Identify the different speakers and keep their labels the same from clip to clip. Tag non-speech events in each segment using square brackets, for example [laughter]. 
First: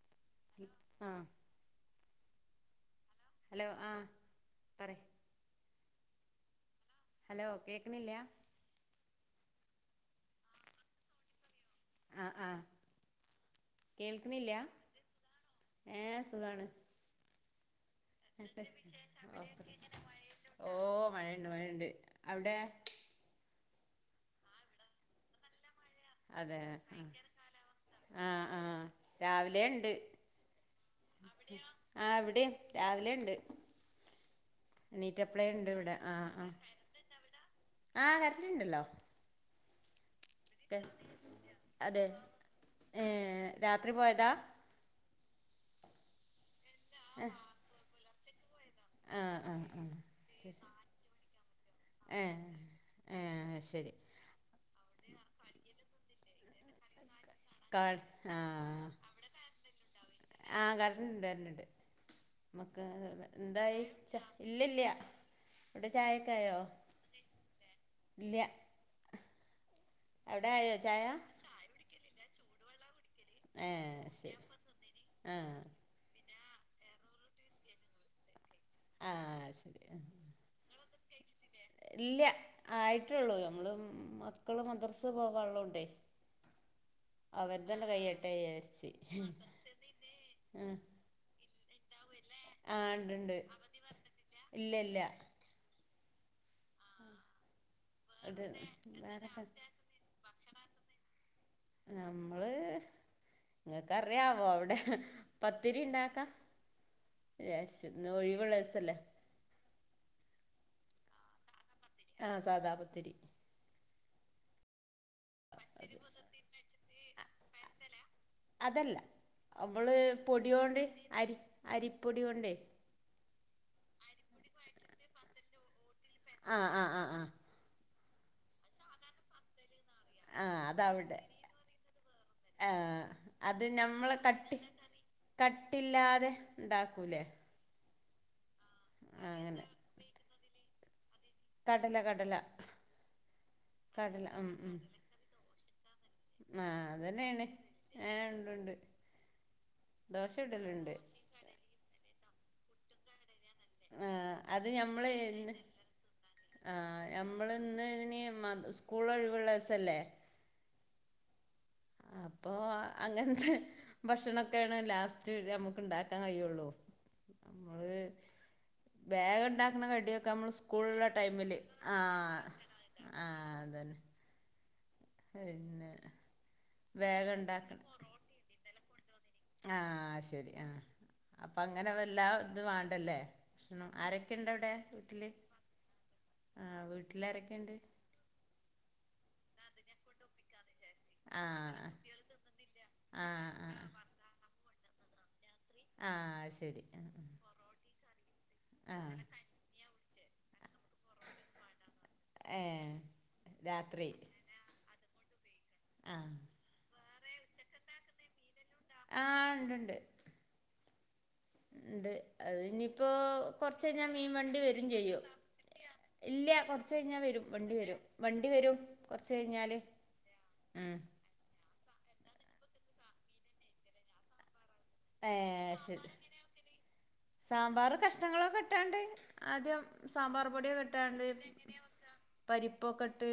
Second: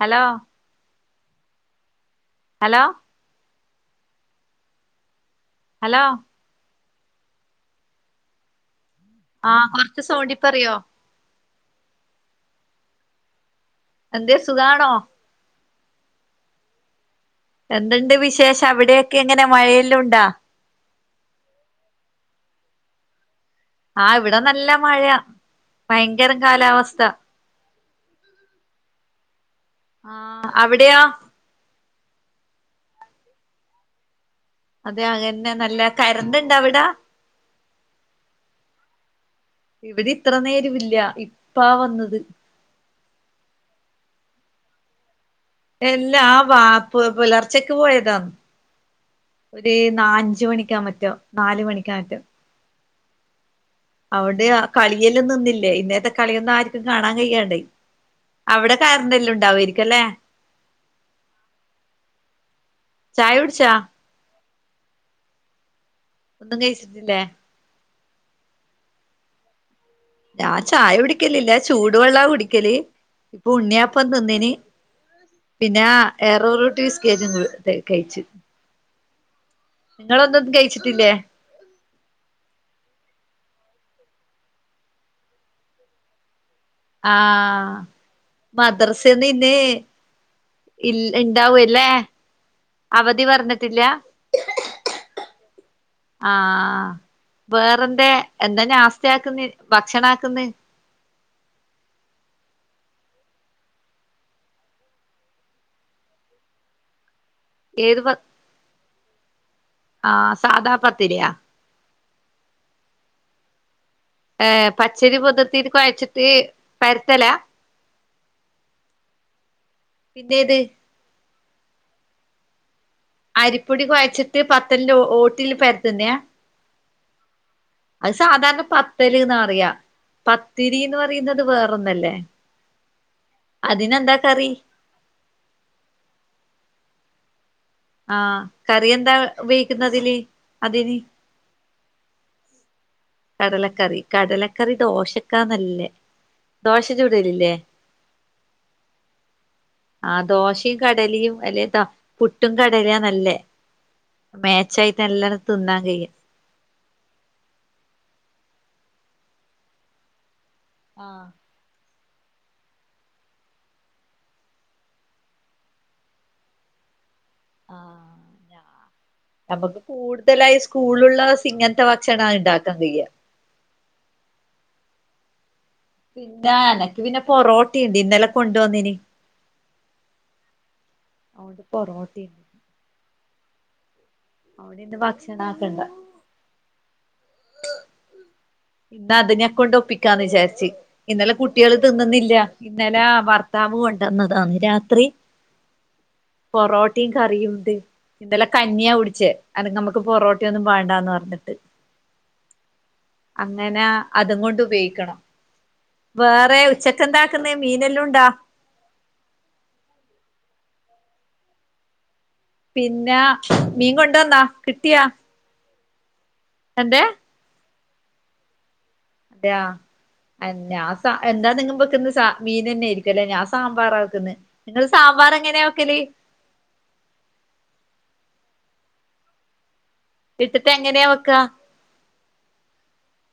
Speaker 1: Hello
Speaker 2: ആഹ്
Speaker 1: hello
Speaker 2: hello ആഹ് പറെയ്
Speaker 1: ഹലോ
Speaker 2: ഹലോ കേക്ക്ണില്ല്യ
Speaker 1: ആഹ് കൊറ്ച്ച് സോണ്ടിപ്പറയോ
Speaker 2: ആഹ് ആഹ്
Speaker 1: എന്തേ
Speaker 2: കേൾക്ക്ണില്ല
Speaker 1: സുഖാണോ
Speaker 2: ഏഹ് സുഖാണ്
Speaker 1: എന്ത്‌ണ്ട് വിശേഷം അവിടെയൊക്കെ എങ്ങനെ മഴയെല്ലം ഉണ്ടാ
Speaker 2: ഓഹ് മഴണ്ട് മഴണ്ട് അവിടെ
Speaker 1: ആഹ് ഇവിടെ നല്ല മഴയാ, ഭയങ്കരം
Speaker 2: അതെ
Speaker 1: കാലാവസ്ഥ
Speaker 2: ആഹ് ആഹ് രാവിലേണ്ട്
Speaker 1: ആഹ് അവിടെയോ
Speaker 2: ആഹ് ഇവ്ടീം രാവിലെണ്ട്
Speaker 1: അതെ അതന്നെ
Speaker 2: എണീറ്റപ്ലെണ്ട്
Speaker 1: നല്ല
Speaker 2: വിടെ ആഹ്
Speaker 1: കരണ്ട് ഇണ്ട അവിടെ
Speaker 2: ആഹ് ആഹ് കരന്റ്ണ്ടല്ലോ
Speaker 1: ഇവിടെ ഇത്ര നേരവില്ല ഇപ്പാ
Speaker 2: അതെ
Speaker 1: വന്നത്
Speaker 2: ഏഹ് രാത്രി പോയതാ
Speaker 1: എല്ലാ വാപ് പുലർച്ചക്ക് പോയതാ
Speaker 2: ആഹ് ആഹ്
Speaker 1: ഒര്
Speaker 2: ആഹ്
Speaker 1: നാ അഞ്ച് മണിക്ക മറ്റോ നാലു മണിക്കറ്റൊ
Speaker 2: ഏഹ് ഏഹ് അത് ശെരി
Speaker 1: അവിടെയാ കളിയെല്ലാം നിന്നില്ലേ ഇന്നത്തെ കളിയൊന്നും ആർക്കും കാണാൻ കഴിയാണ്
Speaker 2: ക ആഹ്
Speaker 1: ഉണ്ടാവുമായിരിക്കും അല്ലേ
Speaker 2: ആഹ് കറന്റ്‌ ഉണ്ട് കറന്റ്‌ ഉണ്ട് മ്മക്ക്
Speaker 1: ചായ കുടിച്ചാ
Speaker 2: എന്തായി ച്ച ഇല്ലില്ല അവിടെ ചായെക്കായോ
Speaker 1: ഏഹ്
Speaker 2: ഇല്ല്യ
Speaker 1: ഞാൻ ചായ കുടിക്കലില്ല ചൂടുവെള്ളാ കുടിക്കല് ഇപ്പൊ
Speaker 2: ഏഹ്
Speaker 1: ഉണ്ണിയപ്പം
Speaker 2: ശരി
Speaker 1: തിന്നിന്
Speaker 2: ആഹ്
Speaker 1: പിന്നാ എരോറൂട്ടി ബിസ്കറ്റ് ഉം കഴിച്
Speaker 2: ആഹ് ശരി
Speaker 1: നിങ്ങളൊന്നും കഴിച്ചിട്ടില്ലേ
Speaker 2: ഇല്ല ആയിട്ടേള്ളൂ ഞമ്മള് മക്കള് മദ്രസെ പോകാൻ ഉള്ളോണ്ടേ
Speaker 1: ആഹ്
Speaker 2: കയ്യട്ടെ വിചാരിച്ച്
Speaker 1: മദ്രസേന്ന് ഇനി
Speaker 2: ആഹ്
Speaker 1: ഇൽ ഇണ്ടാവും ഇല്ലേ
Speaker 2: ആഹ്
Speaker 1: അവധി
Speaker 2: ഉണ്ടുണ്ട്
Speaker 1: പറഞ്ഞിട്ടില്ല
Speaker 2: ഇല്ല ഇല്ല
Speaker 1: [inaudible] ആഹ് വേറെന്തെ
Speaker 2: അത്
Speaker 1: എന്താ നാസ്താ
Speaker 2: വേറെക്കെ
Speaker 1: ആക്കുന്നേ ഭക്ഷണാക്ക്ന്നെ
Speaker 2: നമ്മള് ങ്ങക്ക് അറിയാവോ അവിടെ പത്തിരി ഉണ്ടാക്കാ വിചാരിച്ചു
Speaker 1: ഏത്
Speaker 2: ന്ന്
Speaker 1: ഭ
Speaker 2: ഒഴിവുള്ള ദിവസല്ലെ
Speaker 1: ആഹ് സാദാ പത്തിരിയാ
Speaker 2: ആഹ് സാദാപത്തിരി
Speaker 1: ഏഹ് പച്ചരി കുതർത്തീട്ട് കുഴച്ചിട്ട് പരത്തല
Speaker 2: അതല്ല നമ്മള്
Speaker 1: പിന്നേത്
Speaker 2: പൊടിയോണ്ട് അരി അരിപ്പൊടി കൊണ്ടെ
Speaker 1: അരിപ്പൊടി കുഴച്ചിട്ട് പത്തൽ ന്റെ ഓട്ടിൽ പരുത്തുന്നെയാ
Speaker 2: ആഹ് ആഹ് ആഹ് ആഹ്
Speaker 1: അത് സാധാരണ പത്തല്ന്ന് പറയ
Speaker 2: ആ
Speaker 1: പത്തിരിന്ന് പറയുന്നത് വേറൊന്നല്ലേ
Speaker 2: ആഹ് അത്
Speaker 1: അതിനെന്താ
Speaker 2: നമ്മള്
Speaker 1: കറി
Speaker 2: കട്ടി കട്ടില്ലാതെ ഉണ്ടാക്കൂലേ
Speaker 1: ആഹ് കറി എന്താ
Speaker 2: അങ്ങനെ
Speaker 1: ഉപയോഗിക്കുന്നതില് അതിന്
Speaker 2: കടല കടല
Speaker 1: കടലക്കറി
Speaker 2: കടല
Speaker 1: കടലക്കറി ദോശക്കാ നല്ലേ
Speaker 2: ആഹ് അതന്നെയാണ് ആഹ് ഉണ്ട് ഉണ്ട്
Speaker 1: ആഹ്
Speaker 2: ദോശ
Speaker 1: ദോശയും
Speaker 2: ചുടലുണ്ട്
Speaker 1: കടലിയും അല്ലെത പുട്ടും കടല നല്ലയ
Speaker 2: ആ
Speaker 1: മാച്ച് ആയിട്ട് നല്ലോണം തിന്നാൻ കഴിയും
Speaker 2: ആഹ് നമ്മള് ഇന്ന് ഇനി സ്കൂൾ ഒഴിവുള്ള ദിവസം അല്ലേ
Speaker 1: ആഹ്
Speaker 2: അപ്പൊ അങ്ങനത്തെ ഭക്ഷണൊക്കെയാണ് ലാസ്റ്റ് നമ്മുക്ക് ഇണ്ടാക്കാൻ കഴിയുള്ളു നമ്മള്
Speaker 1: ആഹ്
Speaker 2: വേഗം
Speaker 1: നമുക്ക്
Speaker 2: ഉണ്ടാക്കണ കടിയൊക്കെ നമ്മള്
Speaker 1: കൂടുതലായി
Speaker 2: സ്കൂൾ ഉള്ള
Speaker 1: സ്കൂളുള്ള ദിവസം
Speaker 2: ടൈമില്
Speaker 1: ഇങ്ങനത്തെ ഭക്ഷണാ
Speaker 2: ആഹ്
Speaker 1: ഇണ്ടാക്കാൻ കഴിയാ
Speaker 2: ആഹ് അതന്നെ പിന്നെ
Speaker 1: പിന്നെ എനക്ക് പിന്നെ
Speaker 2: വേഗം
Speaker 1: പൊറോട്ടി ണ്ട് ഇന്നലെ കൊണ്ട് വന്നിനി
Speaker 2: ആഹ് ശരി ആഹ് അപ്പൊ അങ്ങന വല്ലാ
Speaker 1: പൊറോട്ടയുണ്ട്
Speaker 2: ഇത് വേണ്ടല്ലേ ഭക്ഷണം ആരൊക്കെയുണ്ട് അവിടെ
Speaker 1: അതുകൊണ്ട് ഇന്ന്
Speaker 2: വീട്ടില്
Speaker 1: ഭക്ഷണം ആക്കണ്ട
Speaker 2: ആഹ് വീട്ടില് ആരൊക്കെയുണ്ട്
Speaker 1: ഇന്ന് അതിനെ കൊണ്ട് ഒപ്പിക്കാന്ന് വിചാരിച്ച് ഇന്നല
Speaker 2: ആ
Speaker 1: കുട്ടികള് തിന്നുന്നില്ല ഇന്നല
Speaker 2: ആ ആ
Speaker 1: ഭർത്താവ്
Speaker 2: ആ
Speaker 1: കൊണ്ടന്ന് തന്ന് രാത്രി
Speaker 2: ആഹ്
Speaker 1: പൊറോട്ടിയും കറിയും ഉണ്ട് ഇന്നല കഞ്ഞിയാ
Speaker 2: ആഹ്
Speaker 1: കുടിച്ചേ അത് നമുക്ക് പൊറോട് മറ്റോന്നും വേണ്ട എന്ന് പറഞ്ഞിട്ട്
Speaker 2: ഏഹ്
Speaker 1: അങ്ങനെ
Speaker 2: രാത്രി
Speaker 1: അതും കൊണ്ട് ഉപയോഗിക്കണം
Speaker 2: ആഹ്
Speaker 1: വേറെ ഉച്ചക്കെന്താക്കുന്ന മീനെല്ലാം ഉണ്ടോ
Speaker 2: ആഹ് ഉണ്ട്ണ്ട് ഉണ്ട് അത് ഇനിയിപ്പോ
Speaker 1: പിന്നെ
Speaker 2: കൊറച്ച് കഴിഞ്ഞാ മീൻ
Speaker 1: കൊണ്ടുവന്നാ
Speaker 2: വണ്ടി വരും
Speaker 1: കിട്ടിയാ
Speaker 2: ചെയ്യും ഇല്ല കുറച്ച്
Speaker 1: എന്തേ
Speaker 2: കഴിഞ്ഞാൽ വരും വണ്ടി വരും വണ്ടി വരും കുറച്ച്
Speaker 1: അതെയാ
Speaker 2: കഴിഞ്ഞാല് ഉം
Speaker 1: ഞാൻ സ എന്താ നിങ്ങ വെക്കുന്ന മീൻ തന്നൊയിരിക്കല്ലേ ഞാൻ സാമ്പാറാ വെക്കുന്നത് നിങ്ങള് സാമ്പാർ എങ്ങനെയാ
Speaker 2: ഏഹ്
Speaker 1: വെക്കല്
Speaker 2: ശരി സാമ്പാർ കഷ്ണങ്ങളൊക്കെ ഇട്ടാണ്ട് ആദ്യം സാമ്പാർ
Speaker 1: ഇട്ടിട്ട് എങ്ങനെയാ
Speaker 2: പൊടിയൊക്കെട്ടാണ്ട്
Speaker 1: വെക്കാ
Speaker 2: പരിപ്പൊക്കെ ഇട്ട്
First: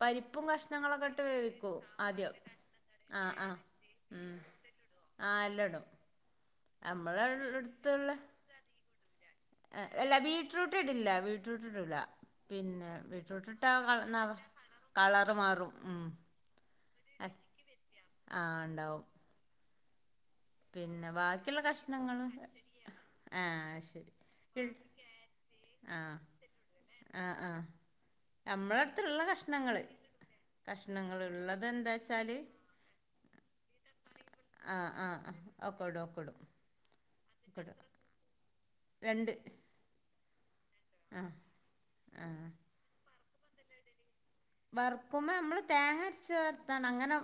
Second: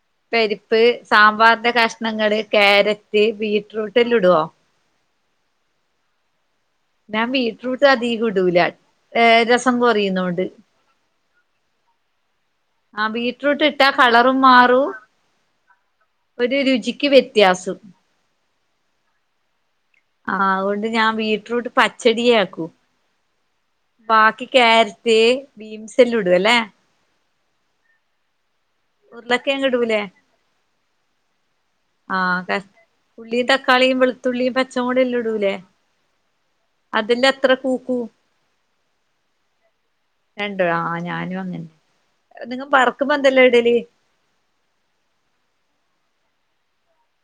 Speaker 2: പരിപ്പും
Speaker 1: പരിപ്പ്
Speaker 2: കഷ്ണങ്ങളൊക്കെ ഇട്ട്
Speaker 1: സാമ്പാറിന്റെ
Speaker 2: വേവിക്കും ആദ്യം
Speaker 1: കഷ്ണങ്ങള് ക്യാരറ്റ്
Speaker 2: ആഹ് ആഹ്
Speaker 1: ബീറ്റ്റൂട്ട് എല്ലാം
Speaker 2: ഉം
Speaker 1: ഇടുവോ
Speaker 2: ആഹ് എല്ലാം ഇടും നമ്മള
Speaker 1: ഞാൻ ബീറ്റ്റൂട്ട്
Speaker 2: എടുത്തുള്ള
Speaker 1: അധികം ഇടൂല ഏഹ് രസം
Speaker 2: ഇല്ല
Speaker 1: കൊറിയുന്നോണ്ട്
Speaker 2: ബീറ്റ്റൂട്ട് ഇടില്ല ബീറ്റ്റൂട്ട് ഇടില്ല പിന്നെ
Speaker 1: ആഹ്
Speaker 2: ബീറ്റ്‌റൂറ്റ്
Speaker 1: ബീറ്റ്റൂട്ട് ഇട്ടാ
Speaker 2: ഇട്ടാൽ
Speaker 1: കളറും മാറും
Speaker 2: കളർ മാറും ഉം
Speaker 1: ഒരു രുചിക്ക് വ്യത്യാസം
Speaker 2: ആഹ് ഇണ്ടാവും
Speaker 1: ആ അതുകൊണ്ട് ഞാൻ
Speaker 2: ബാക്കിയുള്ള
Speaker 1: ബീറ്റ്റൂട്ട്
Speaker 2: കഷ്ണങ്ങള്
Speaker 1: പച്ചടിയ ആക്കും
Speaker 2: ആഹ് ശരി
Speaker 1: ബാക്കി ക്യാരറ്റ്
Speaker 2: ആഹ്
Speaker 1: ബീൻസെല്ലാം ഇടുവല്ലേ
Speaker 2: ആഹ് ആഹ് നമ്മളടുത്തുള്ള
Speaker 1: ഉരുളക്കിഴങ്ങ്
Speaker 2: കഷ്ണങ്ങള്
Speaker 1: ഇടൂലേ
Speaker 2: കഷ്ണങ്ങള് ഉള്ളത് എന്താ
Speaker 1: ആഹ്
Speaker 2: വെച്ചാല്
Speaker 1: ക ഉള്ളി തക്കാളി വെളുത്തുള്ളിയും പച്ച
Speaker 2: ആ
Speaker 1: കൂടി
Speaker 2: ആ
Speaker 1: എല്ലാം ഇടൂലേ
Speaker 2: ആ ഒക്കെ ഇടും ഒക്കെ ഇടും
Speaker 1: അതിന്റത്ര
Speaker 2: ഒക്കെ ഇടും
Speaker 1: പൂക്കൂ
Speaker 2: രണ്ട്
Speaker 1: രണ്ടു ആ ഞാനും അങ്ങനെ
Speaker 2: ആ
Speaker 1: നിങ്ങ വറക്കുമ്പോ എന്തല്ലോ ഇടല്
Speaker 2: വറക്കുമ്പോ നമ്മള് തേങ്ങ അരച്ച് വർത്താണ് അങ്ങനെ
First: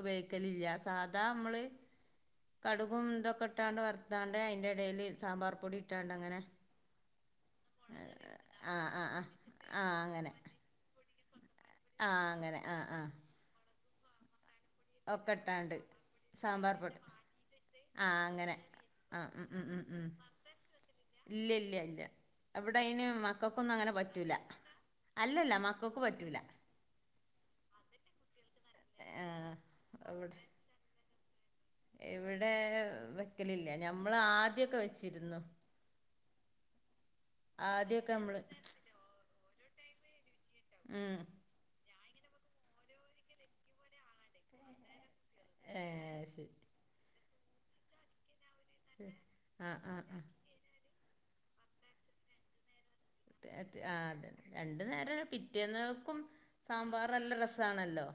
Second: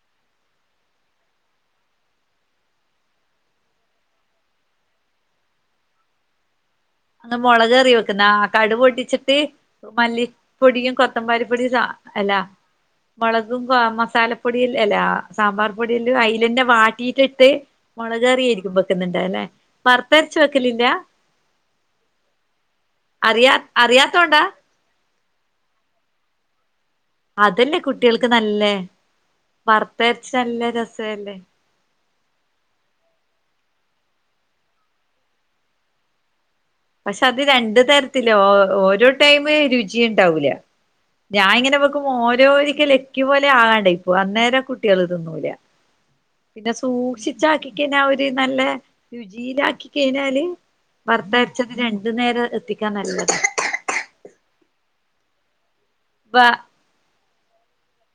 Speaker 2: ഉപയോഗിക്കലില്ല സാധാ നമ്മള് കടുകും ഇതൊക്കെ ഇട്ടാണ്ട് വറുത്താണ്ട് അതിൻ്റെ ഇടയിൽ സാമ്പാർ പൊടി ഇട്ടാണ്ട് അങ്ങനെ
Speaker 1: ഇന്ന് മുളക് കറിയാ വെക്കുന്ന ആ കടുക്
Speaker 2: ആ ആ
Speaker 1: പൊട്ടിച്ചിട്ട്
Speaker 2: ആ
Speaker 1: മല്ലി
Speaker 2: അങ്ങനെ
Speaker 1: പൊടിയും കൊത്തമ്പാരിപ്പൊടിയും
Speaker 2: ആ
Speaker 1: അല്ലാ
Speaker 2: അങ്ങനെ ആ ആ
Speaker 1: മുളകും മസാല പൊടില്ല അല്ല
Speaker 2: ഒക്കെ
Speaker 1: സാമ്പാർ
Speaker 2: ഇട്ടാണ്ട്
Speaker 1: പൊടീല്ല അയിലന്നെ
Speaker 2: സാമ്പാർ പൊടി
Speaker 1: വാട്ടിട്ട്
Speaker 2: ആ
Speaker 1: മുളകറി
Speaker 2: അങ്ങനെ
Speaker 1: ആയിരിക്കും വെ ക്ക്ന്ന്ണ്ട്
Speaker 2: ആ
Speaker 1: അല്ലേ
Speaker 2: ഉം ഉം ഉം ഉം
Speaker 1: വറ്ത്തരച്ച് വെക്കലില്ലേ
Speaker 2: ഇല്ല ഇല്ല ഇല്ല അവിടെ അയിന്
Speaker 1: അറിയാ
Speaker 2: മക്കൾക്കൊന്നും അങ്ങനെ പറ്റൂല
Speaker 1: അറിയാത്തോണ്ടാ
Speaker 2: അല്ലല്ല മക്കൾക്ക് പറ്റൂല
Speaker 1: അതല്ലേ കുട്ടികൾക്ക് നല്ലേ
Speaker 2: ആഹ്
Speaker 1: വറുത്തരച്ച്
Speaker 2: അവിടെ
Speaker 1: നല്ല രസല്ലേ
Speaker 2: ഇവിടെ വെക്കലില്ല ഞമ്മള് ആദ്യക്കെ വെച്ചിരുന്നു
Speaker 1: പക്ഷെ അത് രണ്ടു
Speaker 2: ആദ്യൊക്കെ
Speaker 1: തരത്തി
Speaker 2: നമ്മള്
Speaker 1: ഓരോ ടൈം രുചി ഐണ്ടാവൂല്ല
Speaker 2: ഉം
Speaker 1: ഞാനിങ്ങനെ ഓരോ ഒരിക്കലക്കി പോലെ ആകാണ്ട ഇപ്പൊ അന്നേരം കുട്ടികൾ തിന്നൂല
Speaker 2: ഏഹ് ശരി
Speaker 1: പിന്നെ സൂക്ഷിച്ചാക്കിക്കഴിഞ്ഞാ ഒരു നല്ല
Speaker 2: ആഹ്
Speaker 1: രുചിയിലാക്കി
Speaker 2: ആഹ് ആഹ്
Speaker 1: കഴിഞ്ഞാല് വർത്തരച്ചത് രണ്ടു നേരം എത്തിക്കാൻ നല്ലത്
Speaker 2: ആ അതെ രണ്ടു നേരം പിറ്റേന്നക്കും
Speaker 1: വ
Speaker 2: സാമ്പാർ നല്ല രസമാണല്ലോ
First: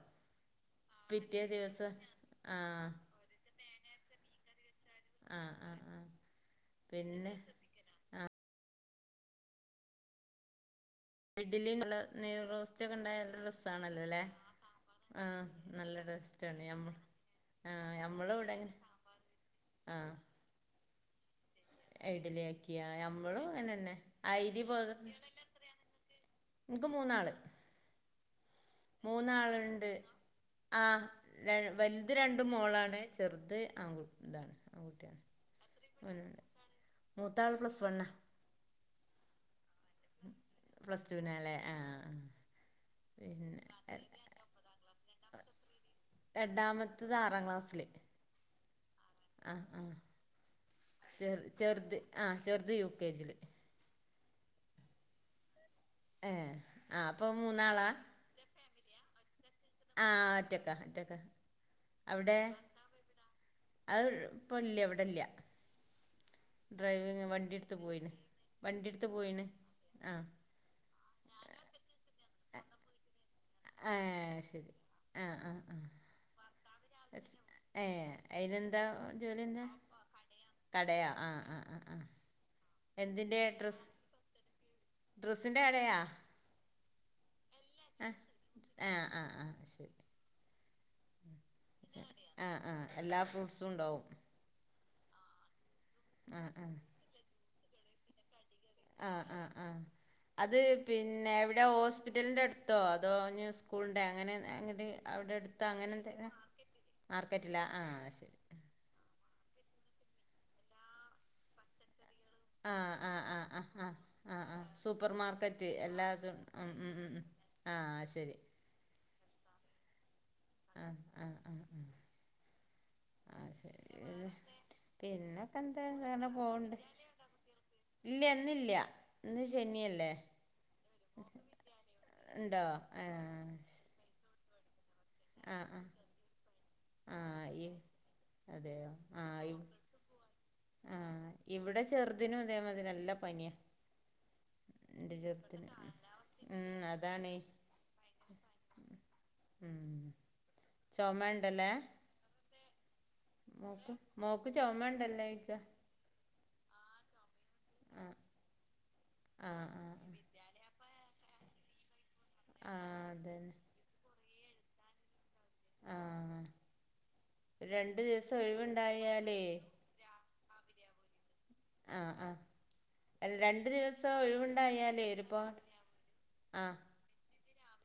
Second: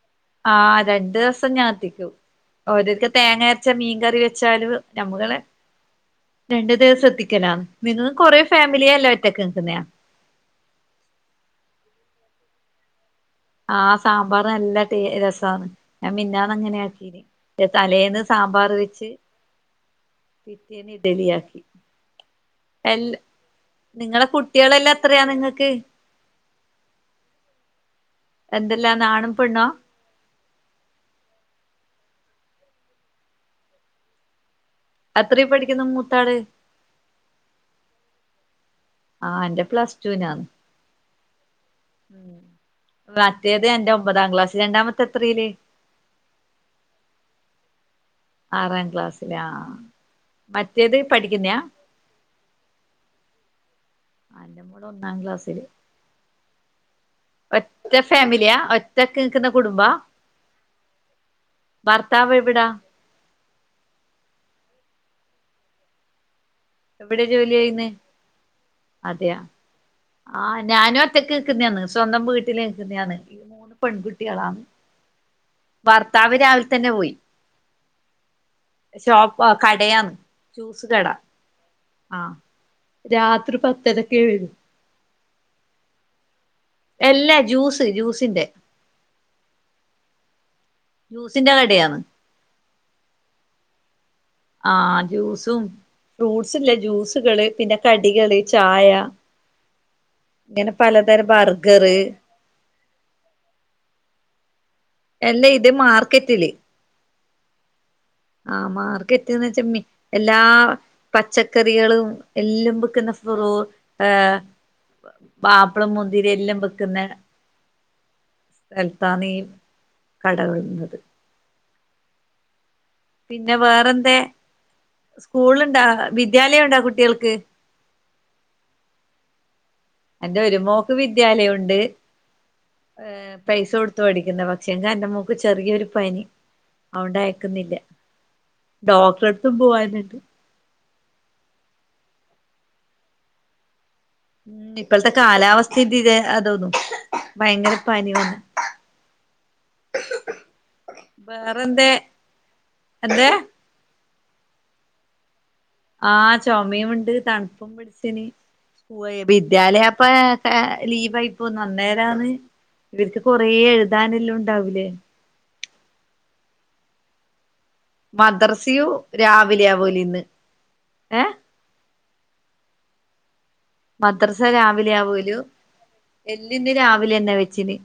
Speaker 1: ആഹ് രണ്ടുസം ഞാൻ എത്തിക്കും
Speaker 2: ആഹ്
Speaker 1: ഓരക്കെ തേങ്ങ അരച്ച മീൻ കറി വെച്ചാല് നമ്മ
Speaker 2: ആഹ് ആഹ് ആഹ്
Speaker 1: രണ്ടു ദിവസം
Speaker 2: പിന്നെ
Speaker 1: എത്തിക്കല നിങ്ങള് കൊറേ ഫാമിലിയല്ല ഒറ്റക്ക് നിക്കുന്നാ
Speaker 2: ഇഡ്ഡലി നൈറോസ്റ്റ് ഉച്ചക്കെണ്ടായ നല്ല രസം
Speaker 1: ആഹ്
Speaker 2: ആണല്ലോ അല്ലെ
Speaker 1: സാമ്പാർ നല്ല ടേ
Speaker 2: ആ
Speaker 1: രസാണ്
Speaker 2: നല്ല
Speaker 1: ഞാൻ മിന്നാന്ന്
Speaker 2: ടേസ്റ്റാണ്
Speaker 1: അങ്ങനെ
Speaker 2: മ്മള്
Speaker 1: ആക്കീന് തലേന്ന് സാമ്പാർ വെച്ച്
Speaker 2: ആഹ്
Speaker 1: പിറ്റേന്ന് ഇഡ്ഡലി ആക്കി
Speaker 2: ഇഡ്ഡലി ആക്കിയ
Speaker 1: രണ്ടു
Speaker 2: ഞമ്മളും അങ്ങനെന്നെ
Speaker 1: നിങ്ങളെ
Speaker 2: അരി
Speaker 1: കുട്ടികളെല്ലാം എത്രയാണ് നിങ്ങക്ക്
Speaker 2: എനക്ക് മൂന്നാള്
Speaker 1: എന്തെല്ലാന്ന് ആണും പെണ്ണോ
Speaker 2: മൂന്നാളുണ്ട് ആ വലുത് രണ്ട് മോളാണ് ചെറുത് ആൺകുട്ടി ഇതാണ് ആൺകുട്ടിയാണ്
Speaker 1: എത്രയി പഠിക്കുന്നു മൂത്താള്
Speaker 2: മോനുണ്ട് മൂത്താള് പ്ലസ് വണ്
Speaker 1: ആഹ് എന്റെ പ്ലസ് ടുവിനാ
Speaker 2: പ്ലസ് ടു വിനായല്ലേ
Speaker 1: മറ്റേത് എന്റെ ഒമ്പതാം ക്ലാസ് രണ്ടാമത്തെ എത്രയില്?
Speaker 2: രണ്ടാമത്തത് ആറാം ക്ലാസ്സില്
Speaker 1: ആറാം ക്ലാസ്സിലാ മറ്റേത്-
Speaker 2: ചെറ
Speaker 1: പഠിക്കുന്നയാ
Speaker 2: ചെറുത് ആ ചെറുത് യു കെ ജി ല്
Speaker 1: ആ എന്റെ മോള് ഒന്നാം ക്ലാസ്സില്
Speaker 2: ഏ അപ്പൊ മൂന്നാളാ
Speaker 1: ഒറ്റ ഫാമിലിയാ ഒറ്റക്ക് നിൽക്കുന്ന കുടുംബം
Speaker 2: ആഹ് ഒറ്റക്കാ ഒറ്റക്ക
Speaker 1: ഭർത്താവ്
Speaker 2: അവിടെ-
Speaker 1: എവിടാ
Speaker 2: അത് ഇപ്പല്ല ഇവിടില്ല ഡ്രൈവിംങ്ങ്
Speaker 1: എവിടെ ജോലി
Speaker 2: വണ്ടിയെടുത്ത്
Speaker 1: ചെയ്യുന്നെ
Speaker 2: പോയിന് വണ്ടിയ എടുത്ത് പോയിന് ആ
Speaker 1: ആ ഞാനും ഒറ്റക്ക് നിക്കുന്നതന്ന് സ്വന്തം വീട്ടില് നിക്കുന്നതാണ് മൂന്ന്
Speaker 2: ഏ
Speaker 1: പെൺകുട്ടികളാണ്
Speaker 2: ശരി ആ ആ ആ
Speaker 1: ഭർത്താവ് രാവി - തന്നെ പോയി
Speaker 2: സ് ഏ അയിനെന്താ ജോലി
Speaker 1: ഷോപ്പ്
Speaker 2: എന്താ
Speaker 1: കടയാന്ന് ജൂസ് കട
Speaker 2: കടയാ ആ ആ ആ ആ
Speaker 1: ആഹ
Speaker 2: എന്തിന്റെ
Speaker 1: രാത്രി
Speaker 2: ഡ്രസ്സ്
Speaker 1: പത്തരക്കെ വരൂ
Speaker 2: ഡ്രസ്സിന്റെ കടയാ
Speaker 1: അല്ല ജ്യൂസ് ജ്യൂസിന്റെ
Speaker 2: ആഹ് ആഹ് ആഹ് ശരി
Speaker 1: ജ്യൂസിന്റെ കടയാണ്
Speaker 2: ആ ഹ് ആഹ് എല്ലാ ഫ്രൂട്ട്സും ഉണ്ടാവും
Speaker 1: ആഹ് ജ്യൂസും
Speaker 2: ആ
Speaker 1: ഫ്രൂട്ട്സ് ഇല്ല
Speaker 2: ആ
Speaker 1: ജ്യൂസുകള് പിന്നെ കടികള് ചായ
Speaker 2: ആഹ് ആഹ് ആഹ് അത്
Speaker 1: ഇങ്ങനെ പലതരം
Speaker 2: പിന്നെ ഇവിടെ
Speaker 1: ബർഗറ്
Speaker 2: ഹോസ്പിറ്റലിന്റെ അടു- എന്തൊ അതോ സ്കൂളിണ്ട അങ്ങനെ അങ്ങ അവിടെ
Speaker 1: എല്ലാം
Speaker 2: എടുത്താ
Speaker 1: ഇത്
Speaker 2: അങ്ങനെ എന്തൊ
Speaker 1: മാർക്കറ്റില്
Speaker 2: - മാർക്കറ്റില ആ ശരി
Speaker 1: ആഹ് മാർക്കറ്റ്ന്ന് വെച്ച എല്ലാ പച്ചക്കറികളും- എല്ലാം
Speaker 2: ആഹ്
Speaker 1: വെക്കുന്ന
Speaker 2: ആഹ്
Speaker 1: ഫ്രൂ.
Speaker 2: ആഹ് ആഹ് ആഹ്
Speaker 1: എ-
Speaker 2: ആഹ് ആഹ് സൂപ്പർ മാർക്കറ്റ് എല്ലാതും ഉം ഉം ഉം ആഹ് ശരി
Speaker 1: ഹെല്പ് അന്നേ ഈ കട
Speaker 2: ആഹ്
Speaker 1: വന്നത്
Speaker 2: ആഹ് ആഹ് ആഹ് ആ
Speaker 1: പിന്നെ
Speaker 2: ശരി
Speaker 1: വേറെന്തേ
Speaker 2: പിന്നെ ഒക്കെ എന്താ
Speaker 1: സ്കൂളുണ്ടാ
Speaker 2: അങ്ങനെ
Speaker 1: വിദ്യാലയം
Speaker 2: പോവണ്ട്
Speaker 1: ഉണ്ടാ കുട്ടികൾക്ക്
Speaker 2: ഇല്ല ഇന്നില്ല ഇന്ന് ശനിയല്ല
Speaker 1: എന്റെ ഒരു മോക്ക് വിദ്യാലയം ഒണ്ട്
Speaker 2: ഉണ്ടോ ആഹ്
Speaker 1: പൈസ കൊടുത്ത്- പഠിക്കുന്ന പക്ഷെ എന്റെ മോക്ക്
Speaker 2: ആഹ് ആഹ്
Speaker 1: ചെറിയൊരു പനി അത് കൊണ്ട്
Speaker 2: ആഹ് ഈ
Speaker 1: അയക്കുന്നില്ല
Speaker 2: അതെയോ
Speaker 1: ഡോക്ടറടുത്തും
Speaker 2: ആഹ്
Speaker 1: പോവാഞ്ഞിട്ട്-
Speaker 2: ആഹ് ഇവിടെ ചെറുതിനും അതേ മതിരി നല്ല പനിയ
Speaker 1: ഉം ഇപ്പോഴത്തെ കാലാവസ്ഥന്റെ ഇതാ അതോന്നു
Speaker 2: ഉം അതാണേ
Speaker 1: ഭയങ്കര പനി വന്ന് [inaudible]
Speaker 2: ഉം ചുമയുണ്ട് അല്ലേ
Speaker 1: എന്ത്‌
Speaker 2: മോക്ക് മോക്ക് ചോമ ഒണ്ടല്ലോ എക്ക്
Speaker 1: ആഹ് ചോമയുണ്ട് തണുപ്പും
Speaker 2: ആഹ്
Speaker 1: പിടിച്ചന് പോ
Speaker 2: ആഹ് ആഹ്
Speaker 1: വിദ്യാലയപ്പ- ലീവായിപ്പോ അന്നേരാണ്
Speaker 2: ആഹ്
Speaker 1: ഇവർക്ക് കൊറ
Speaker 2: അതന്നെ
Speaker 1: എഴുതാനെല്ലാം ഉണ്ടാവൂലേ
Speaker 2: ആഹ രണ്ടു ദിവസം
Speaker 1: മദ്രസയും
Speaker 2: ഒഴിവുണ്ടായാലേ-
Speaker 1: രാവിലെ ആവൂലേ ഇന്ന് ഏഹ്
Speaker 2: ആഹ് ആഹ് രണ്ടു ദിവസം
Speaker 1: മദ്രസ രാവിലെ ആവൂലു
Speaker 2: ഒഴിവുണ്ടായാലേരിപ്പോ
Speaker 1: എല്ലാം ഇന്ന്
Speaker 2: ആഹ്
Speaker 1: രാവിലെ വെച്ചിന്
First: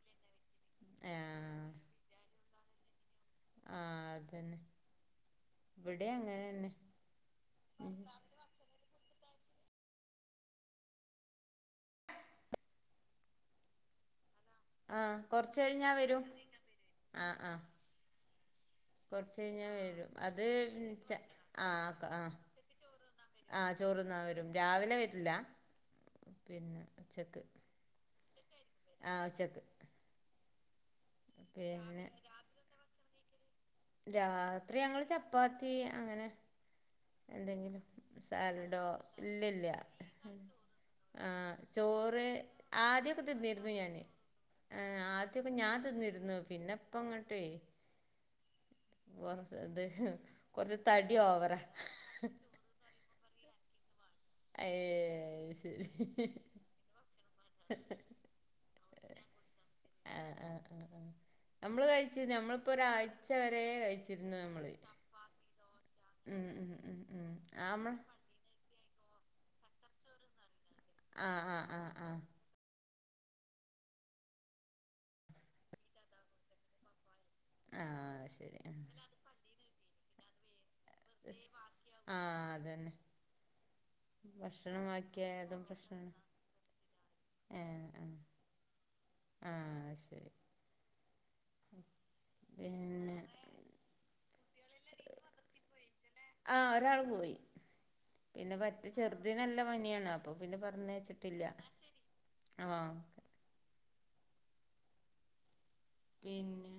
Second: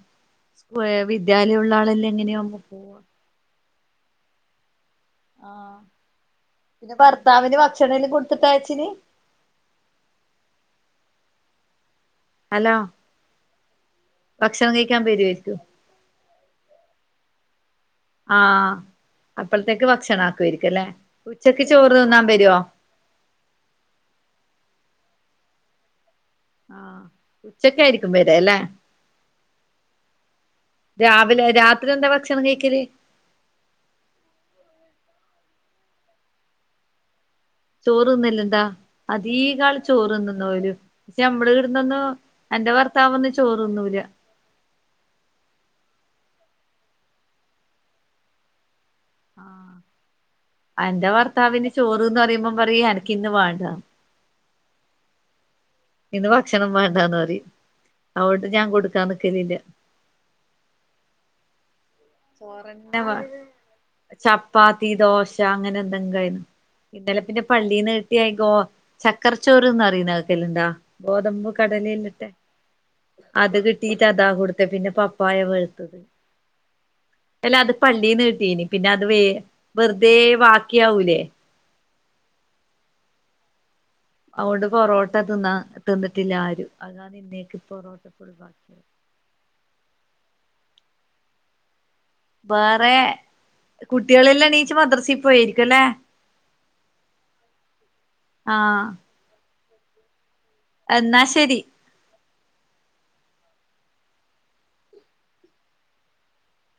Speaker 1: വിദ്യാലയം
Speaker 2: ആഹ്
Speaker 1: ഉള്ള ആളെല്ലാം എങ്ങനെയാവുമ്പോ പോവാ
Speaker 2: ആഹ് അതന്നെ ഇവിടെ അങ്ങനെന്നെ
Speaker 1: പിന്നെ ഭർത്താവിന് ഭക്ഷണം കൊടുത്തിട്ടാ അയച്ചിന് ഹലോ ഭക്ഷണം കഴിക്കാൻ
Speaker 2: ആഹ്
Speaker 1: വരുവായിരിക്കും
Speaker 2: കുറച്ചു കഴിഞ്ഞാ വരും ആഹ് ആഹ്
Speaker 1: ആഹ്
Speaker 2: കൊറച്ച് കഴിഞ്ഞാ
Speaker 1: അപ്പോളത്തേക്ക്
Speaker 2: വരും
Speaker 1: ഭക്ഷണ
Speaker 2: അത്
Speaker 1: ആക്കുരിക്കുംല്ലേ
Speaker 2: ച
Speaker 1: ഉച്ചക്ക് ചോറ് തിന്നാൻ വരുവോ
Speaker 2: ആ ചോറ് തിന്നാൻ വരും രാവിലെ വരൂല്ല പിന്നെ
Speaker 1: ആഹ്
Speaker 2: ഉച്ചക്ക്
Speaker 1: ഉച്ചക്കായിരിക്കും വരാല്ലേ
Speaker 2: ആ ഉച്ചക്ക്
Speaker 1: രാവിലെ രാത്രി
Speaker 2: പിന്നെ
Speaker 1: എന്താ ഭക്ഷണം കഴിക്കല്
Speaker 2: രാത്രി ഞങ്ങള് ചപ്പാത്തി അങ്ങനെ എന്തെങ്കിലും
Speaker 1: ചോറ് തിന്നലുണ്ടാ
Speaker 2: സാലഡോ
Speaker 1: അധിക
Speaker 2: ഇല്ലില്ല
Speaker 1: ആള് ചോറ് തിന്നുന്നോല് പക്ഷെ നമ്മള്
Speaker 2: ആഹ്
Speaker 1: ഇവിടുന്നൊന്നും
Speaker 2: ചോറ്
Speaker 1: എന്റെ
Speaker 2: ആദ്യൊക്കെ
Speaker 1: ഭർത്താവൊന്നും ചോറ്
Speaker 2: തിന്നിരുന്നു
Speaker 1: തിന്നൂല
Speaker 2: ഞാന് ആഹ് ആദ്യൊക്കെ ഞാൻ തിന്നിരുന്നു പിന്നപ്പം ഇ ങ്ങട്ടേ കൊറച്ച് ഇത് കൊറച്ച് തടി ഓവറാ
Speaker 1: അപ്പ പറയൂ എനിക്കിന്ന് വേണ്ടാ
Speaker 2: അയേ ശരി
Speaker 1: ഇന്ന് ഭക്ഷണം വേണ്ടാന്ന് പറയും അത്കൊണ്ട് ഞാൻ കൊടുക്കാൻ നിക്കലില്ല
Speaker 2: ആഹ് ആഹ് ആഹ് ആഹ് നമ്മള് കഴിച്ചു നമ്മളിപ്പോ
Speaker 1: ചോറന്നെ വാ
Speaker 2: ഒരാഴ്ച വര കഴിച്ചിരുന്നു നമ്മള്
Speaker 1: ചപ്പാത്തി ദോശ അങ്ങനെ
Speaker 2: ഉം
Speaker 1: എന്തെങ്കായിരുന്നു
Speaker 2: ഉം
Speaker 1: ഇന്നലെ
Speaker 2: ഉം
Speaker 1: പിന്നെ
Speaker 2: ആമ്മ
Speaker 1: പള്ളീന്ന് കിട്ടിയ എഗോ ചക്കരച്ചോറ്ന്ന് അറിയുന്നക്കലുണ്ടാ
Speaker 2: ആഹ്
Speaker 1: ഗോതമ്പ്
Speaker 2: ആഹ് ആഹ് ആഹ്
Speaker 1: കടലല്ലിട്ടെ അത് കിട്ടിട്ട് അതാ കൊടുത്ത പിന്നെ പപ്പായ പഴുത്തത് അല്ല അത് പള്ളീന്ന്
Speaker 2: ആഹ് ശരി
Speaker 1: കിട്ടീന്
Speaker 2: ആഹ്
Speaker 1: പിന്നെ അത് വെ വെറുതെ ബാക്കിയാവൂലേ
Speaker 2: ആഹ് അതന്നെ
Speaker 1: അതുകൊണ്ട്
Speaker 2: ഭക്ഷണം
Speaker 1: പൊറോട്ട തിന്നാ
Speaker 2: ബാക്കിയായതും പ്രശ്നാണ്
Speaker 1: തിന്നിട്ടില്ല ആരും അതാണിന്നേക്ക്
Speaker 2: ഏഹ് ആഹ്
Speaker 1: പൊറോട്ടപ്പൊ ഒഴിവാക്കിയത്
Speaker 2: ആഹ് അത് ശരി [inaudible]
Speaker 1: ബേറെ
Speaker 2: പിന്നെ
Speaker 1: കുട്ടികളെല്ലാം എണീച്ചു മദ്രസീ പോയായിരിക്കുല്ലേ
Speaker 2: ആഹ് ഒരാള് പോയി പിന്നെ പറ്റ
Speaker 1: ആഹ്
Speaker 2: ചെർ തിന് നല്ല പനിയാണ് അപ്പൊ പിന്നെ
Speaker 1: എന്നാ
Speaker 2: പറഞ്ഞയച്ചിട്ടില്ല
Speaker 1: ശരി
Speaker 2: ആഹ് പിന്നെ